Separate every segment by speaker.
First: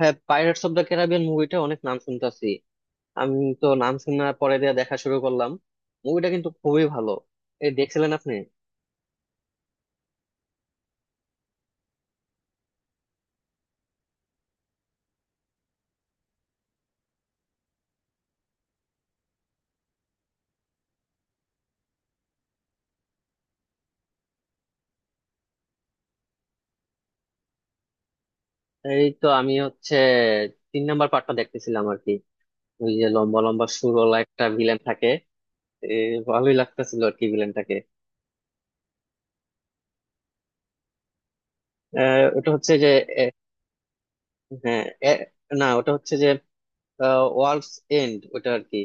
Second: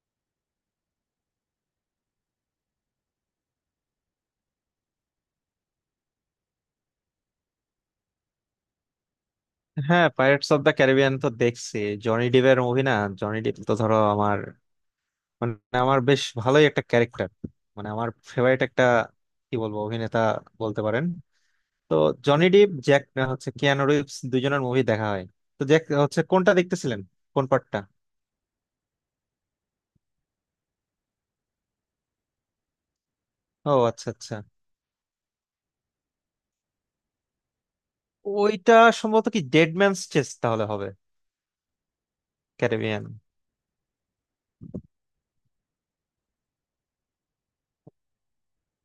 Speaker 1: হ্যাঁ, Pirates of the Caribbean মুভিটা অনেক নাম শুনতাছি। আমি তো নাম শোনার পরে দিয়ে দেখা শুরু করলাম। মুভিটা কিন্তু খুবই ভালো। এই দেখছিলেন আপনি?
Speaker 2: হ্যাঁ, পাইরেটস অফ দ্য ক্যারিবিয়ান তো দেখছি। জনি ডিভের মুভি না? জনি ডিভ তো ধরো আমার, মানে আমার বেশ ভালোই একটা ক্যারেক্টার, মানে আমার ফেভারিট একটা, কি বলবো, অভিনেতা বলতে পারেন। তো জনি ডিভ জ্যাক হচ্ছে, কিয়ানো রিভস, দুজনের মুভি দেখা হয়। তো জ্যাক হচ্ছে কোনটা দেখতেছিলেন? কোন পার্টটা?
Speaker 1: এই তো আমি হচ্ছে তিন নাম্বার পার্টটা দেখতেছিলাম আর কি। ওই যে লম্বা লম্বা
Speaker 2: ও আচ্ছা
Speaker 1: সুরওয়ালা
Speaker 2: আচ্ছা।
Speaker 1: একটা ভিলেন থাকে। এ, ভালোই লাগতেছিল আর কি ভিলেনটাকে।
Speaker 2: ওইটা সম্ভবত কি ডেড ম্যানস চেস্ট তাহলে হবে।
Speaker 1: ওটা হচ্ছে যে
Speaker 2: ক্যারিবিয়ান।
Speaker 1: এ, হ্যাঁ। এ, না, ওটা হচ্ছে যে ওয়ার্ল্ডস এন্ড ওটা আর কি।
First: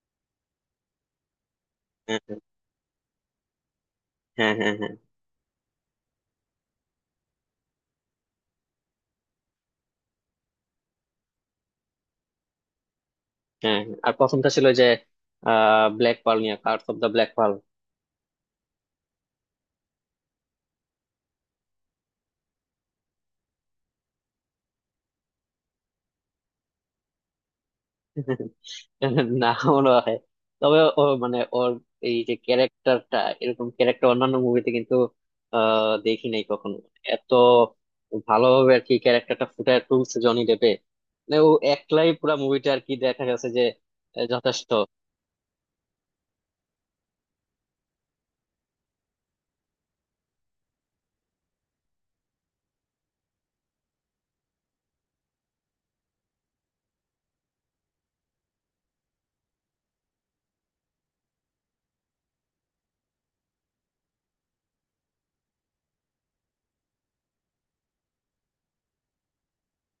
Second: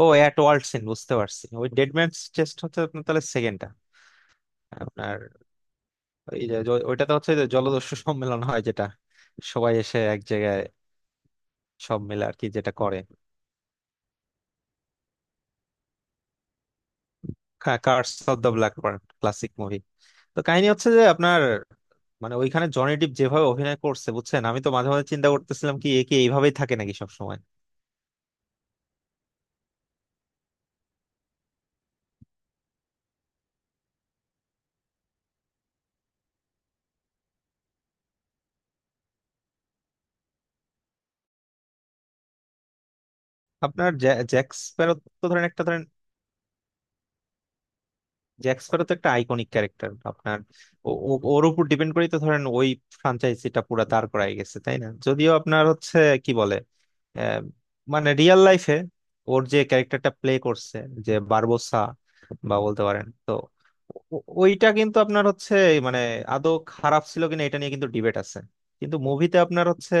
Speaker 2: ও অ্যাট ওয়ার্ল্ড সিন, বুঝতে পারছি। ওই ডেড ম্যানস
Speaker 1: হ্যাঁ,
Speaker 2: চেস্ট হচ্ছে আপনার তাহলে
Speaker 1: হ্যাঁ, হ্যাঁ, হ্যাঁ,
Speaker 2: সেকেন্ডটা। এই যে ওইটাতে হচ্ছে যে জলদস্যু সম্মেলন হয় যেটা, সবাই এসে এক জায়গায় সব মিলে আর কি যেটা করে।
Speaker 1: হ্যাঁ, হ্যাঁ। আর প্রথমটা ছিল যে ব্ল্যাক পার্ল নিয়ে, curse of the black pearl.
Speaker 2: Curse of the black বার্ন, ক্লাসিক মুভি। তো কাহিনী হচ্ছে যে আপনার, মানে ওইখানে জনি ডিপ যেভাবে অভিনয় করছে বুঝছেন, আমি তো মাঝে মাঝে চিন্তা করতেছিলাম কি, এ কি এইভাবেই থাকে নাকি সবসময়।
Speaker 1: না মনে হয়। তবে ও মানে ওর এই যে ক্যারেক্টারটা, এরকম ক্যারেক্টার অন্যান্য মুভিতে কিন্তু দেখি নাই কখনো, এত ভালোভাবে আর কি ক্যারেক্টারটা ফুটায় তুলছে জনি ডেপে। মানে ও একলাই পুরো মুভিটা আর কি দেখা গেছে যে।
Speaker 2: আপনার জ্যাক
Speaker 1: যথেষ্ট।
Speaker 2: স্প্যারো। তো ধরেন একটা, ধরেন জ্যাক স্প্যারো তো একটা আইকনিক ক্যারেক্টার আপনার। ওর উপর ডিপেন্ড করেই তো ধরেন ওই ফ্রাঞ্চাইজিটা পুরা দাঁড় করায় গেছে, তাই না? যদিও আপনার হচ্ছে, কি বলে, আহ, মানে রিয়েল লাইফে ওর যে ক্যারেক্টারটা প্লে করছে, যে বারবোসা, বা বলতে পারেন তো, ওইটা কিন্তু আপনার হচ্ছে, মানে আদৌ খারাপ ছিল কিনা এটা নিয়ে কিন্তু ডিবেট আছে। কিন্তু মুভিতে আপনার হচ্ছে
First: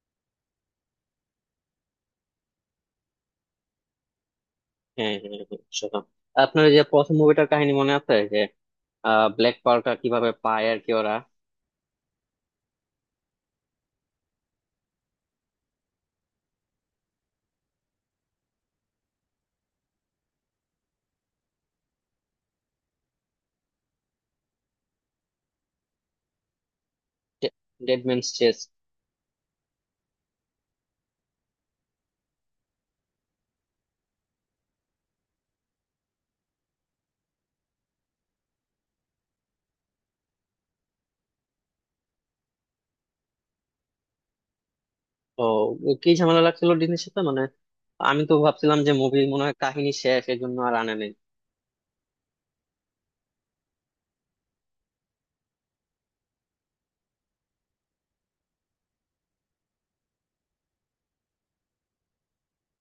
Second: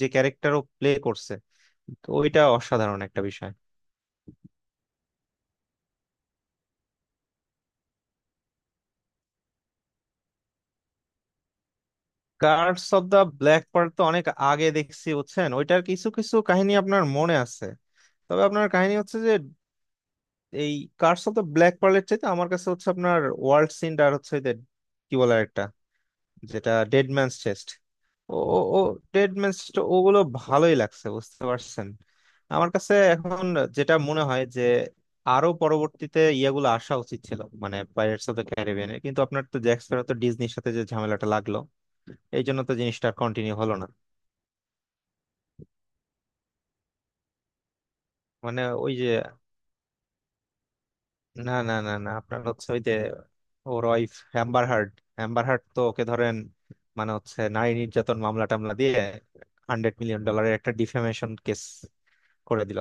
Speaker 2: যে ক্যারেক্টার ও প্লে করছে, তো ওইটা অসাধারণ একটা বিষয়।
Speaker 1: হ্যাঁ, হ্যাঁ, হ্যাঁ, সেরকম। আপনার ওই যে প্রথম মুভিটার কাহিনী মনে আছে যে ব্ল্যাক পার্কার কিভাবে পায় আর কি ওরা?
Speaker 2: Curse of the black part তো অনেক আগে দেখছি বুঝছেন, ওইটার কিছু কিছু কাহিনী আপনার মনে আছে। তবে আপনার কাহিনী হচ্ছে যে, এই কার্স অফ দা ব্ল্যাক পার্লের চাইতে আমার কাছে হচ্ছে আপনার ওয়ার্ল্ড সিন, আর হচ্ছে ওই যে, কি বলে একটা, যেটা ডেড ম্যানস চেস্ট।
Speaker 1: ডেডম্যানস
Speaker 2: ও
Speaker 1: চেস?
Speaker 2: ও ও ডেড ম্যানস চেস্ট, ওগুলো ভালোই লাগছে বুঝতে পারছেন। আমার কাছে এখন যেটা মনে হয় যে আরো পরবর্তীতে ইয়েগুলো আসা উচিত ছিল মানে পাইরেটস অফ দ্য ক্যারিবিয়ানে, কিন্তু আপনার তো জ্যাক স্প্যারো তো ডিজনির সাথে যে ঝামেলাটা লাগলো, এই জন্য তো জিনিসটা কন্টিনিউ হলো না।
Speaker 1: ও। কি ঝামেলা লাগছিল ডিনের সাথে মানে? আমি তো
Speaker 2: মানে
Speaker 1: ভাবছিলাম যে
Speaker 2: ওই যে,
Speaker 1: মুভি মনে হয় কাহিনী শেষ, এই জন্য আর আনে নেই।
Speaker 2: না না না না, আপনার হচ্ছে ওই যে ওর wife Amber Heard. Amber Heard তো ওকে ধরেন, মানে হচ্ছে নারী নির্যাতন মামলা টামলা দিয়ে 100 মিলিয়ন ডলারের একটা ডিফেমেশন কেস করে দিল।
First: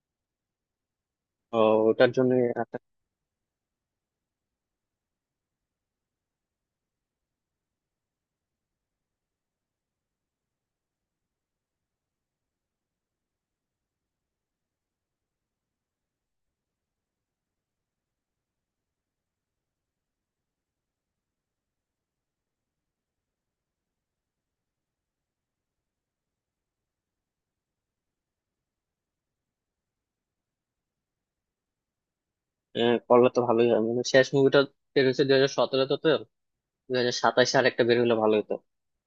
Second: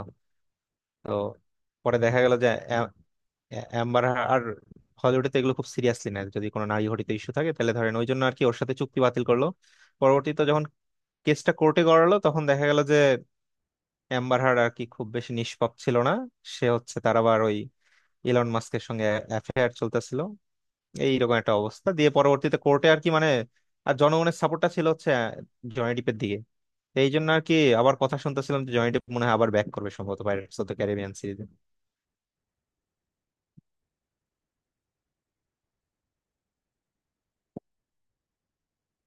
Speaker 2: তো
Speaker 1: ও।
Speaker 2: পরে
Speaker 1: ওটার
Speaker 2: দেখা
Speaker 1: জন্য।
Speaker 2: গেল যে অ্যা- অ্যা- অ্যাম্বার আর হলিউডে তো এগুলো খুব সিরিয়াসলি নেয়, যদি কোনো নারী ঘটিত ইস্যু থাকে তাহলে ধরেন ওই জন্য আর কি ওর সাথে চুক্তি বাতিল করলো। পরবর্তীতে যখন কেসটা কোর্টে গড়ালো তখন দেখা গেল যে অ্যাম্বার হার্ড আর কি খুব বেশি নিষ্পাপ ছিল না। সে হচ্ছে, তার আবার ওই ইলন মাস্কের সঙ্গে অ্যাফেয়ার চলতেছিল, এইরকম একটা অবস্থা দিয়ে পরবর্তীতে কোর্টে আর কি মানে, আর জনগণের সাপোর্টটা ছিল হচ্ছে জনি ডিপের দিকে। এই জন্য আর কি আবার কথা শুনতেছিলাম যে জনি ডিপ মনে হয় আবার ব্যাক করবে সম্ভবত পাইরেটস অফ দ্য ক্যারিবিয়ান সিরিজে।
Speaker 1: করলে তো ভালোই হয়, মানে শেষ মুভিটা বের হয়েছে 2017-তে তো। 2027-এ আর একটা বের হলে ভালো হতো।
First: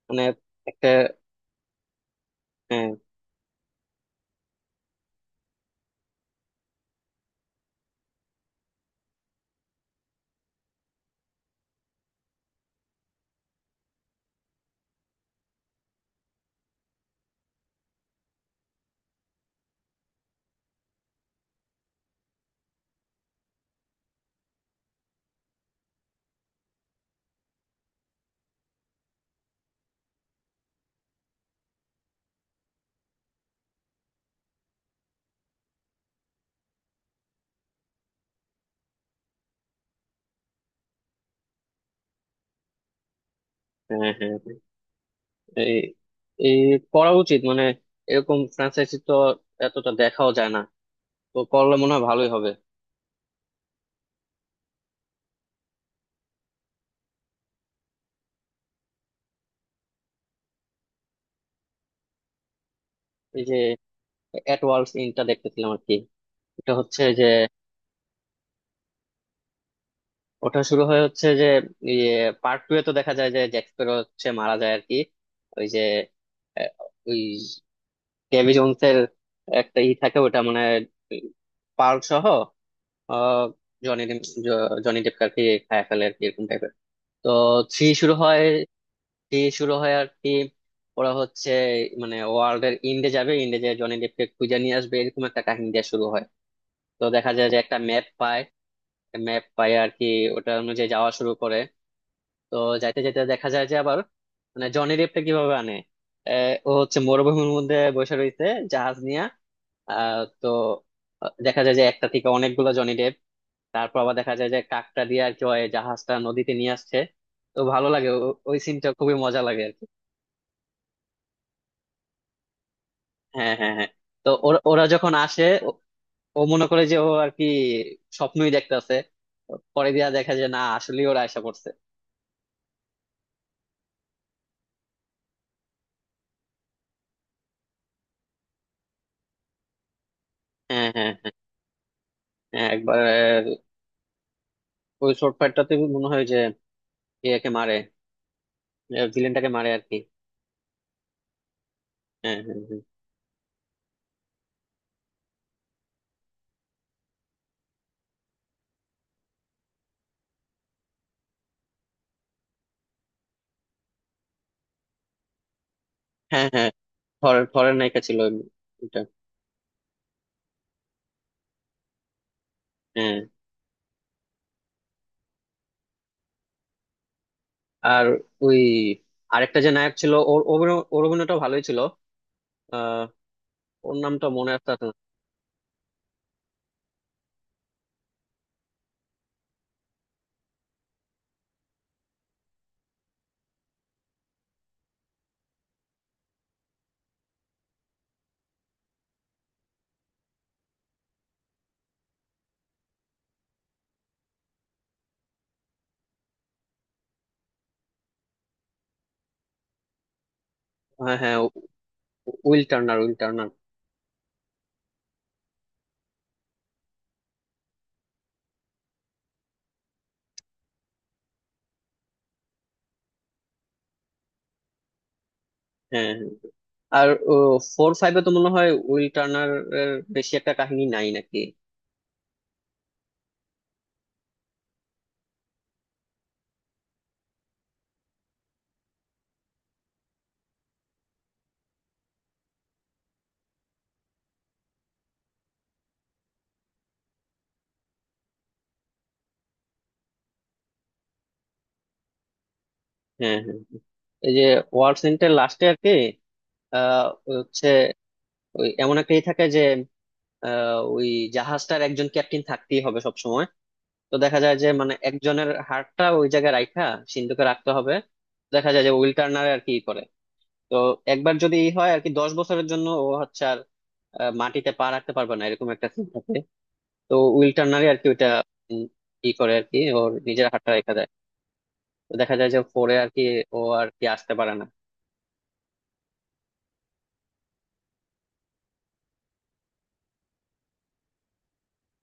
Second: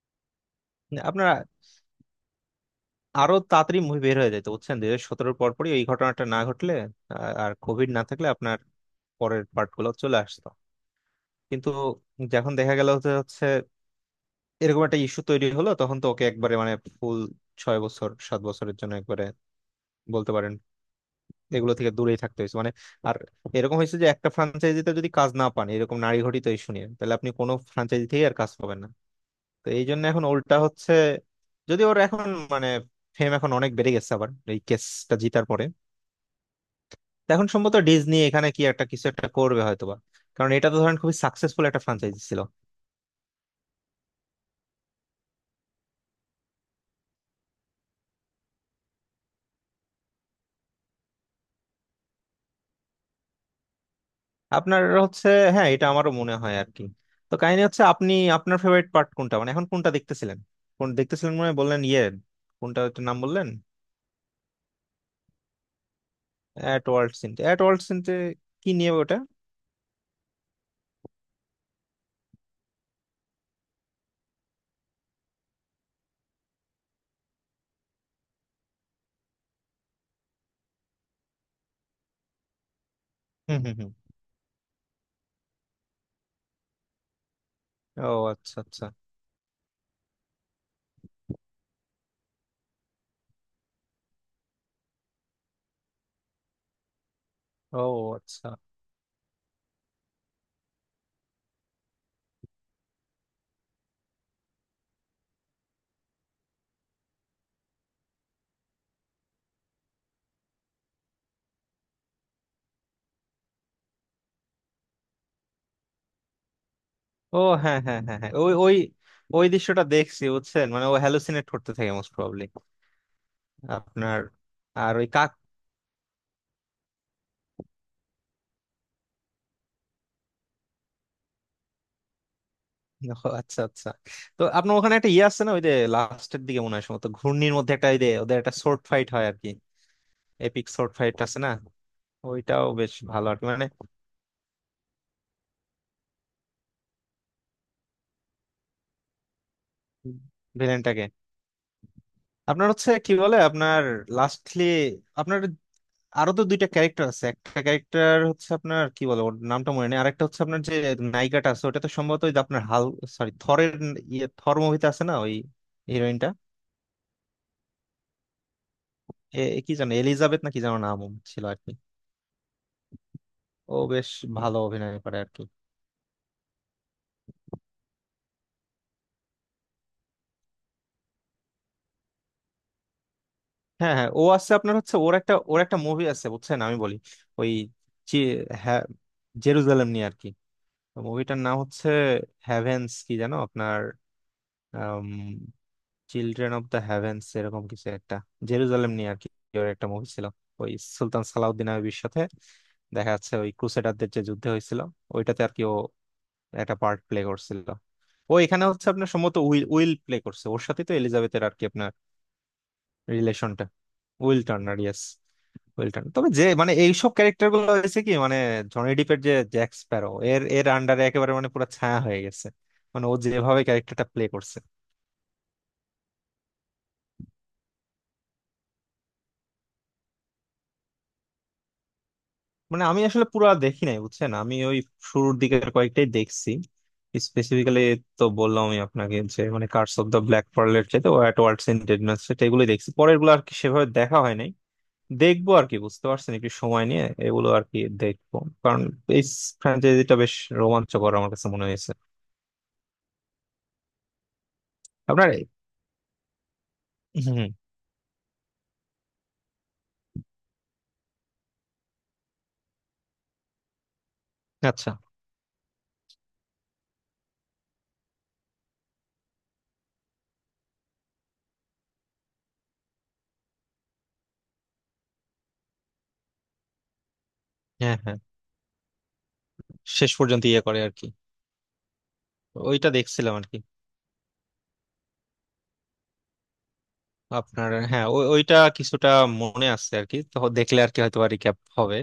Speaker 1: মানে একটা।
Speaker 2: আপনারা
Speaker 1: হ্যাঁ,
Speaker 2: আরো তাড়াতাড়ি মুভি বের হয়ে যেত বুঝছেন, 2017-এর পরপরই ওই ঘটনাটা না ঘটলে আর কোভিড না থাকলে আপনার পরের পার্ট গুলো চলে আসতো। কিন্তু যখন দেখা গেল হচ্ছে হচ্ছে এরকম একটা ইস্যু তৈরি হলো তখন তো ওকে একবারে মানে ফুল 6 বছর 7 বছরের জন্য একবারে বলতে পারেন এগুলো থেকে দূরেই থাকতে হয়েছে মানে। আর এরকম হয়েছে যে একটা ফ্রাঞ্চাইজিতে যদি কাজ না পান এরকম নারী ঘটিত ইস্যু নিয়ে, তাহলে আপনি কোনো ফ্রাঞ্চাইজি থেকে আর কাজ পাবেন না। তো এই জন্য এখন উল্টা হচ্ছে, যদি ওর এখন মানে ফেম এখন অনেক বেড়ে গেছে আবার এই কেসটা জিতার পরে, এখন সম্ভবত ডিজনি এখানে কি একটা কিছু একটা করবে হয়তোবা। কারণ এটা তো ধরেন খুবই সাকসেসফুল একটা ফ্রাঞ্চাইজি ছিল।
Speaker 1: হ্যাঁ, হ্যাঁ, হ্যাঁ। এই এই করা উচিত মানে। এরকম ফ্র্যাঞ্চাইজি তো এতটা দেখাও যায় না। তো করলে মনে হয় ভালোই হবে।
Speaker 2: আপনার হচ্ছে, হ্যাঁ, এটা আমারও মনে হয় আর কি। তো কাহিনী হচ্ছে আপনি আপনার ফেভারিট পার্ট কোনটা, মানে এখন কোনটা দেখতেছিলেন? কোন দেখতেছিলেন মনে হয় বললেন ইয়ে, কোনটা ওটার নাম
Speaker 1: এই
Speaker 2: বললেন?
Speaker 1: যে এট ওয়ার্ল্ডস ইনটা দেখতেছিলাম আর কি। এটা
Speaker 2: অ্যাট
Speaker 1: হচ্ছে
Speaker 2: ওয়ার্ল্ড
Speaker 1: যে,
Speaker 2: সিনতে? অ্যাট ওয়ার্ল্ড সিনতে কি নিয়ে ওটা?
Speaker 1: ওটা শুরু হয় হচ্ছে যে ইয়ে পার্ট টু এ তো দেখা যায় যে জ্যাক স্প্যারো হচ্ছে মারা যায় আর কি। ওই যে আহ, ওই কেভি জোনস এর একটা ই থাকে ওটা, মানে পার্ল সহ। আহ,
Speaker 2: হুম হুম হুম।
Speaker 1: জনি ডেপ, জনি ডেপকে আর কি খায় ফেলে আর কি এরকম টাইপের। তো থ্রি
Speaker 2: ও
Speaker 1: শুরু হয়।
Speaker 2: আচ্ছা আচ্ছা।
Speaker 1: থ্রি শুরু হয় আর কি, ওরা হচ্ছে মানে ওয়ার্ল্ড এর ইন্ডে যাবে, ইন্ডে যে জনি ডেপকে খুঁজে নিয়ে আসবে, এরকম একটা কাহিনী দিয়ে শুরু হয়। তো দেখা যায় যে একটা
Speaker 2: ও
Speaker 1: ম্যাপ পায়।
Speaker 2: আচ্ছা।
Speaker 1: ম্যাপ পায় আর কি, ওটা অনুযায়ী যাওয়া শুরু করে। তো যাইতে যাইতে দেখা যায় যে আবার, মানে জনি রেপটা কিভাবে আনে। ও হচ্ছে মরুভূমির মধ্যে বসে রয়েছে জাহাজ নিয়ে। তো দেখা যায় যে একটা থেকে অনেকগুলো জনি ডেপ। তারপর আবার দেখা যায় যে কাকটা দিয়ে আর কি ওই জাহাজটা নদীতে নিয়ে আসছে।
Speaker 2: ও
Speaker 1: তো
Speaker 2: হ্যাঁ
Speaker 1: ভালো
Speaker 2: হ্যাঁ
Speaker 1: লাগে,
Speaker 2: হ্যাঁ হ্যাঁ, ওই
Speaker 1: ওই
Speaker 2: ওই
Speaker 1: সিনটা খুবই মজা
Speaker 2: ওই
Speaker 1: লাগে আর
Speaker 2: দৃশ্যটা
Speaker 1: কি।
Speaker 2: দেখছি বুঝছেন, মানে ও হ্যালুসিনেট করতে থাকে মোস্ট প্রবাবলি।
Speaker 1: হ্যাঁ, হ্যাঁ, হ্যাঁ।
Speaker 2: আপনার,
Speaker 1: তো ওরা ওরা
Speaker 2: আর ওই
Speaker 1: যখন
Speaker 2: কাক।
Speaker 1: আসে, ও ও মনে করে যে ও আর কি স্বপ্নই দেখতাছে। পরে দিয়া দেখা যায় না, আসলেই ওরা আশা করছে।
Speaker 2: ও আচ্ছা আচ্ছা। তো আপনার ওখানে একটা ইয়ে আছে না, ওই যে লাস্টের দিকে মনে হয় সম্ভবত ঘূর্ণির মধ্যে একটা ওই যে ওদের একটা শর্ট ফাইট হয় আর কি, এপিক
Speaker 1: হ্যাঁ,
Speaker 2: শর্ট
Speaker 1: হ্যাঁ,
Speaker 2: ফাইট
Speaker 1: হ্যাঁ।
Speaker 2: আছে না? ওইটাও
Speaker 1: হ্যাঁ,
Speaker 2: বেশ
Speaker 1: একবার
Speaker 2: ভালো আর কি মানে।
Speaker 1: ওই শর্ট ফাইটটাতে মনে হয় যে একে মারে, ভিলেনটাকে মারে আর কি।
Speaker 2: ভিলেনটাকে।
Speaker 1: হ্যাঁ হ্যাঁ,
Speaker 2: আপনার
Speaker 1: হ্যাঁ,
Speaker 2: হচ্ছে, কি বলে, আপনার লাস্টলি আপনার আরো তো দুইটা ক্যারেক্টার আছে, একটা ক্যারেক্টার হচ্ছে আপনার, কি বলে, ওর নামটা মনে নেই, আরেকটা হচ্ছে আপনার যে নায়িকাটা আছে, ওটা তো সম্ভবত ওই যে আপনার হাল, সরি, থরের, ইয়ে, থর মুভিতে আছে না ওই হিরোইনটা।
Speaker 1: হ্যাঁ। হ্যাঁ, ফরেন ফরেন নায়িকা ছিল ওটা।
Speaker 2: এ এ কি জানো এলিজাবেথ না কি জানো নাম ছিল আর কি।
Speaker 1: হ্যাঁ।
Speaker 2: ও বেশ ভালো অভিনয় করে আর কি।
Speaker 1: আর ওই আরেকটা যে নায়ক ছিল, ওর অভিনয়, ওর অভিনয়টা ভালোই ছিল। আহ
Speaker 2: হ্যাঁ
Speaker 1: ওর
Speaker 2: হ্যাঁ, ও
Speaker 1: নামটা মনে
Speaker 2: আছে আপনার
Speaker 1: আসতেছে না।
Speaker 2: হচ্ছে ওর একটা, ওর একটা মুভি আছে বুঝছেন, আমি বলি ওই চি- হ্যাঁ, জেরুজালেম নিয়ে আর কি। মুভিটার নাম হচ্ছে হ্যাভেন্স কি জানো আপনার, চিলড্রেন অফ দ্য হ্যাভেন্স এরকম কিছু একটা, জেরুজালেম নিয়ে আর কি ওর একটা মুভি ছিল। ওই সুলতান সালাউদ্দিন আইবির সাথে দেখা যাচ্ছে, ওই ক্রুসেডারদের যে যুদ্ধ হয়েছিল, ওইটাতে আর কি ও একটা পার্ট প্লে করছিল। ও এখানে হচ্ছে আপনার সম্ভবত উইল উইল প্লে করছে, ওর সাথে তো
Speaker 1: হ্যাঁ, হ্যাঁ,
Speaker 2: এলিজাবেথের আর কি
Speaker 1: উইল টার্নার, উইল টার্নার।
Speaker 2: রিলেশনটা। Will Turner, yes. Will Turner, তবে যে মানে এইসব ক্যারেক্টার গুলো হয়েছে কি মানে জনি ডিপের যে জ্যাক স্প্যারো এর এর আন্ডারে একেবারে মানে পুরো ছায়া হয়ে গেছে, মানে ও যেভাবে ক্যারেক্টারটা প্লে করছে।
Speaker 1: হ্যাঁ, হ্যাঁ, হ্যাঁ। আর ফোর ফাইভে তো মনে হয় উইল টার্নার এর বেশি একটা কাহিনী নাই নাকি।
Speaker 2: মানে আমি আসলে পুরো দেখি নাই বুঝছেন, আমি ওই শুরুর দিকের কয়েকটাই দেখছি স্পেসিফিক্যালি। তো বললাম আমি আপনাকে যে মানে কার্স অফ দ্য ব্ল্যাক পার্লের চাইতে ও অ্যাট ওয়ার্ল্ডস ইন ডেডনেস সেটা, এগুলোই দেখছি, পরের গুলো আর কি সেভাবে দেখা হয় নাই। দেখবো আর কি বুঝতে পারছেন, একটু সময় নিয়ে এগুলো আর কি দেখবো, কারণ এই ফ্র্যাঞ্চাইজিটা বেশ রোমাঞ্চকর আমার কাছে মনে হয়েছে।
Speaker 1: হ্যাঁ, হ্যাঁ, হ্যাঁ। এই যে ওয়ার সেন্টের
Speaker 2: আপনার,
Speaker 1: লাস্টে আর কি, আহ
Speaker 2: হম।
Speaker 1: হচ্ছে ওই এমন একটা ই থাকে যে ওই জাহাজটার একজন ক্যাপ্টেন থাকতেই হবে সব সময়। তো দেখা যায় যে
Speaker 2: আচ্ছা।
Speaker 1: মানে একজনের হাড়টা ওই জায়গায় রাখা, সিন্ধুকে রাখতে হবে। দেখা যায় যে উইল টার্নার আর কি ই করে। তো একবার যদি ই হয় আর কি, 10 বছরের জন্য ও হচ্ছে আর মাটিতে পা রাখতে পারবে না, এরকম একটা সিন থাকে। তো উইল টার্নারই
Speaker 2: হ্যাঁ
Speaker 1: আর কি
Speaker 2: হ্যাঁ।
Speaker 1: ওইটা উম, ই করে আর কি, ওর
Speaker 2: শেষ পর্যন্ত
Speaker 1: নিজের
Speaker 2: ইয়ে
Speaker 1: হাড়টা
Speaker 2: করে আর
Speaker 1: রেখে
Speaker 2: কি,
Speaker 1: দেয়। তো দেখা যায় যে
Speaker 2: ওইটা
Speaker 1: পরে আর কি
Speaker 2: দেখছিলাম আর কি।
Speaker 1: ও আর কি আসতে পারে না।
Speaker 2: আপনার, হ্যাঁ, ওইটা কিছুটা মনে আছে আর কি, তো দেখলে আর কি হয়তো আর রিক্যাপ হবে।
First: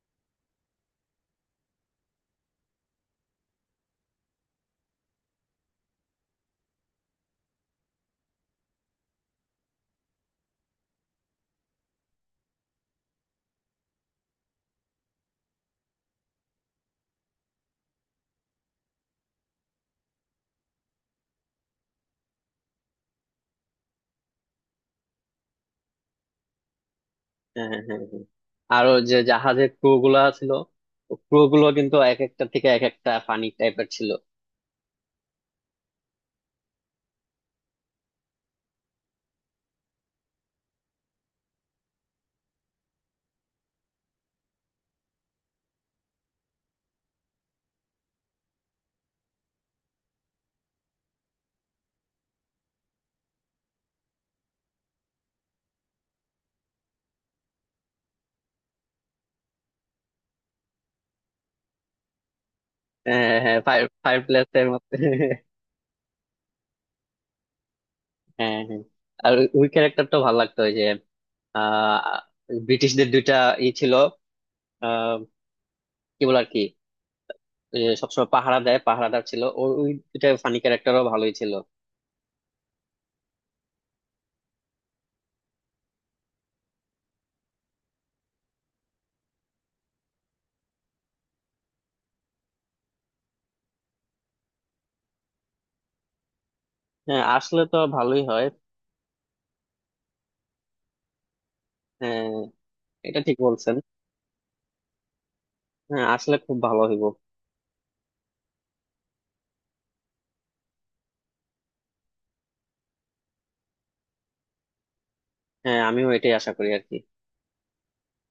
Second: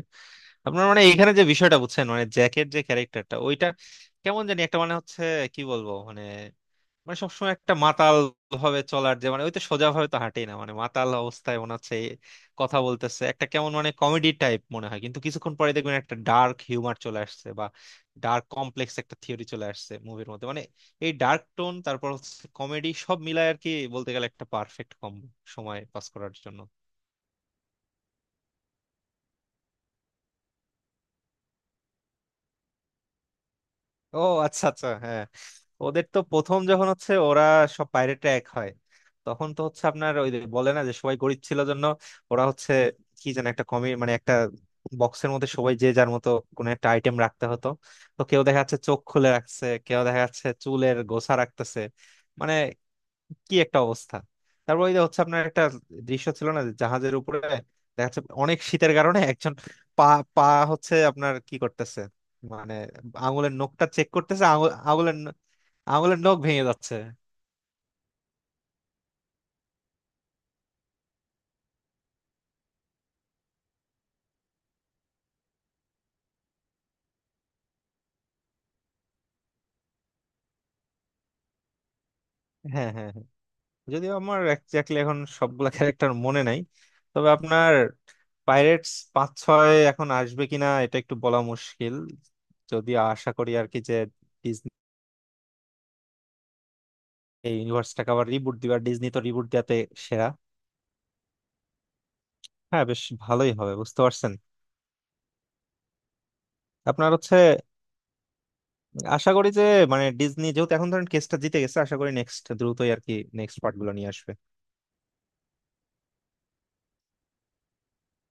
Speaker 2: আপনার, মানে এখানে যে বিষয়টা বুঝছেন মানে জ্যাকের যে ক্যারেক্টারটা ওইটা কেমন জানি একটা মানে হচ্ছে, কি বলবো মানে, মানে সবসময় একটা মাতাল ভাবে চলার যে, মানে ওই তো সোজা ভাবে তো হাঁটেই না, মানে মাতাল অবস্থায় মনে হচ্ছে এই কথা বলতেছে, একটা কেমন মানে কমেডি টাইপ মনে হয় কিন্তু কিছুক্ষণ পরে দেখবেন একটা ডার্ক হিউমার চলে আসছে বা ডার্ক কমপ্লেক্স একটা থিওরি চলে আসছে মুভির মধ্যে মানে। এই ডার্ক টোন তারপর হচ্ছে কমেডি, সব মিলায় আর কি বলতে গেলে একটা পারফেক্ট কম সময় পাস করার জন্য।
Speaker 1: হ্যাঁ, হ্যাঁ, হ্যাঁ, হ্যাঁ। আরো যে জাহাজের ক্রু গুলা ছিল, ক্রু গুলো কিন্তু এক একটা থেকে এক একটা ফানি টাইপের ছিল।
Speaker 2: ও আচ্ছা আচ্ছা, হ্যাঁ। ওদের তো প্রথম যখন হচ্ছে ওরা সব পাইরেটরা এক হয় তখন তো হচ্ছে আপনার ওই যে বলে না যে সবাই গরিব ছিল জন্য ওরা হচ্ছে, কি যেন একটা কমি মানে, একটা বক্সের মধ্যে সবাই যে যার মতো কোনো একটা আইটেম রাখতে হতো। তো কেউ দেখা যাচ্ছে চোখ খুলে রাখছে, কেউ দেখা যাচ্ছে চুলের গোছা রাখতেছে, মানে কি একটা অবস্থা। তারপর ওই যে হচ্ছে আপনার একটা দৃশ্য ছিল না যে জাহাজের উপরে দেখা যাচ্ছে অনেক শীতের কারণে একজন পা পা হচ্ছে আপনার কি করতেছে মানে
Speaker 1: হ্যাঁ,
Speaker 2: আঙুলের
Speaker 1: হ্যাঁ, ফায়ার
Speaker 2: নখটা চেক
Speaker 1: ফায়ার
Speaker 2: করতেছে,
Speaker 1: প্লেসের মধ্যে।
Speaker 2: আঙুলের নখ ভেঙে যাচ্ছে।
Speaker 1: হ্যাঁ, হ্যাঁ। আর ওই ক্যারেক্টারটা ভালো লাগতো, ওই যে আহ ব্রিটিশদের দুইটা ই ছিল, আহ কি বলে আর কি, ওই যে সবসময় পাহারা দেয়, পাহারাদার ছিল, ওর ওই দুইটা ফানি ক্যারেক্টারও ভালোই ছিল।
Speaker 2: হ্যাঁ হ্যাঁ হ্যাঁ। যদিও আমার একজাক্টলি এখন সবগুলা ক্যারেক্টার মনে নাই, তবে আপনার পাইরেটস পাঁচ ছয় এখন আসবে কিনা এটা একটু বলা মুশকিল। যদি আশা করি আর কি যে ডিজনি
Speaker 1: হ্যাঁ,
Speaker 2: এই
Speaker 1: আসলে তো
Speaker 2: ইউনিভার্সটাকে
Speaker 1: ভালোই
Speaker 2: আবার
Speaker 1: হয়।
Speaker 2: রিবুট দিবে, আর ডিজনি তো রিবুট দেওয়াতে সেরা।
Speaker 1: হ্যাঁ,
Speaker 2: হ্যাঁ, বেশ
Speaker 1: এটা ঠিক
Speaker 2: ভালোই হবে
Speaker 1: বলছেন।
Speaker 2: বুঝতে পারছেন।
Speaker 1: হ্যাঁ, আসলে খুব ভালো হইব।
Speaker 2: আপনার হচ্ছে, আশা করি যে, মানে ডিজনি যেহেতু এখন ধরেন কেসটা জিতে গেছে, আশা করি নেক্সট দ্রুতই আর কি নেক্সট পার্ট গুলো নিয়ে আসবে।
Speaker 1: হ্যাঁ, আমিও এটাই আশা করি আর কি।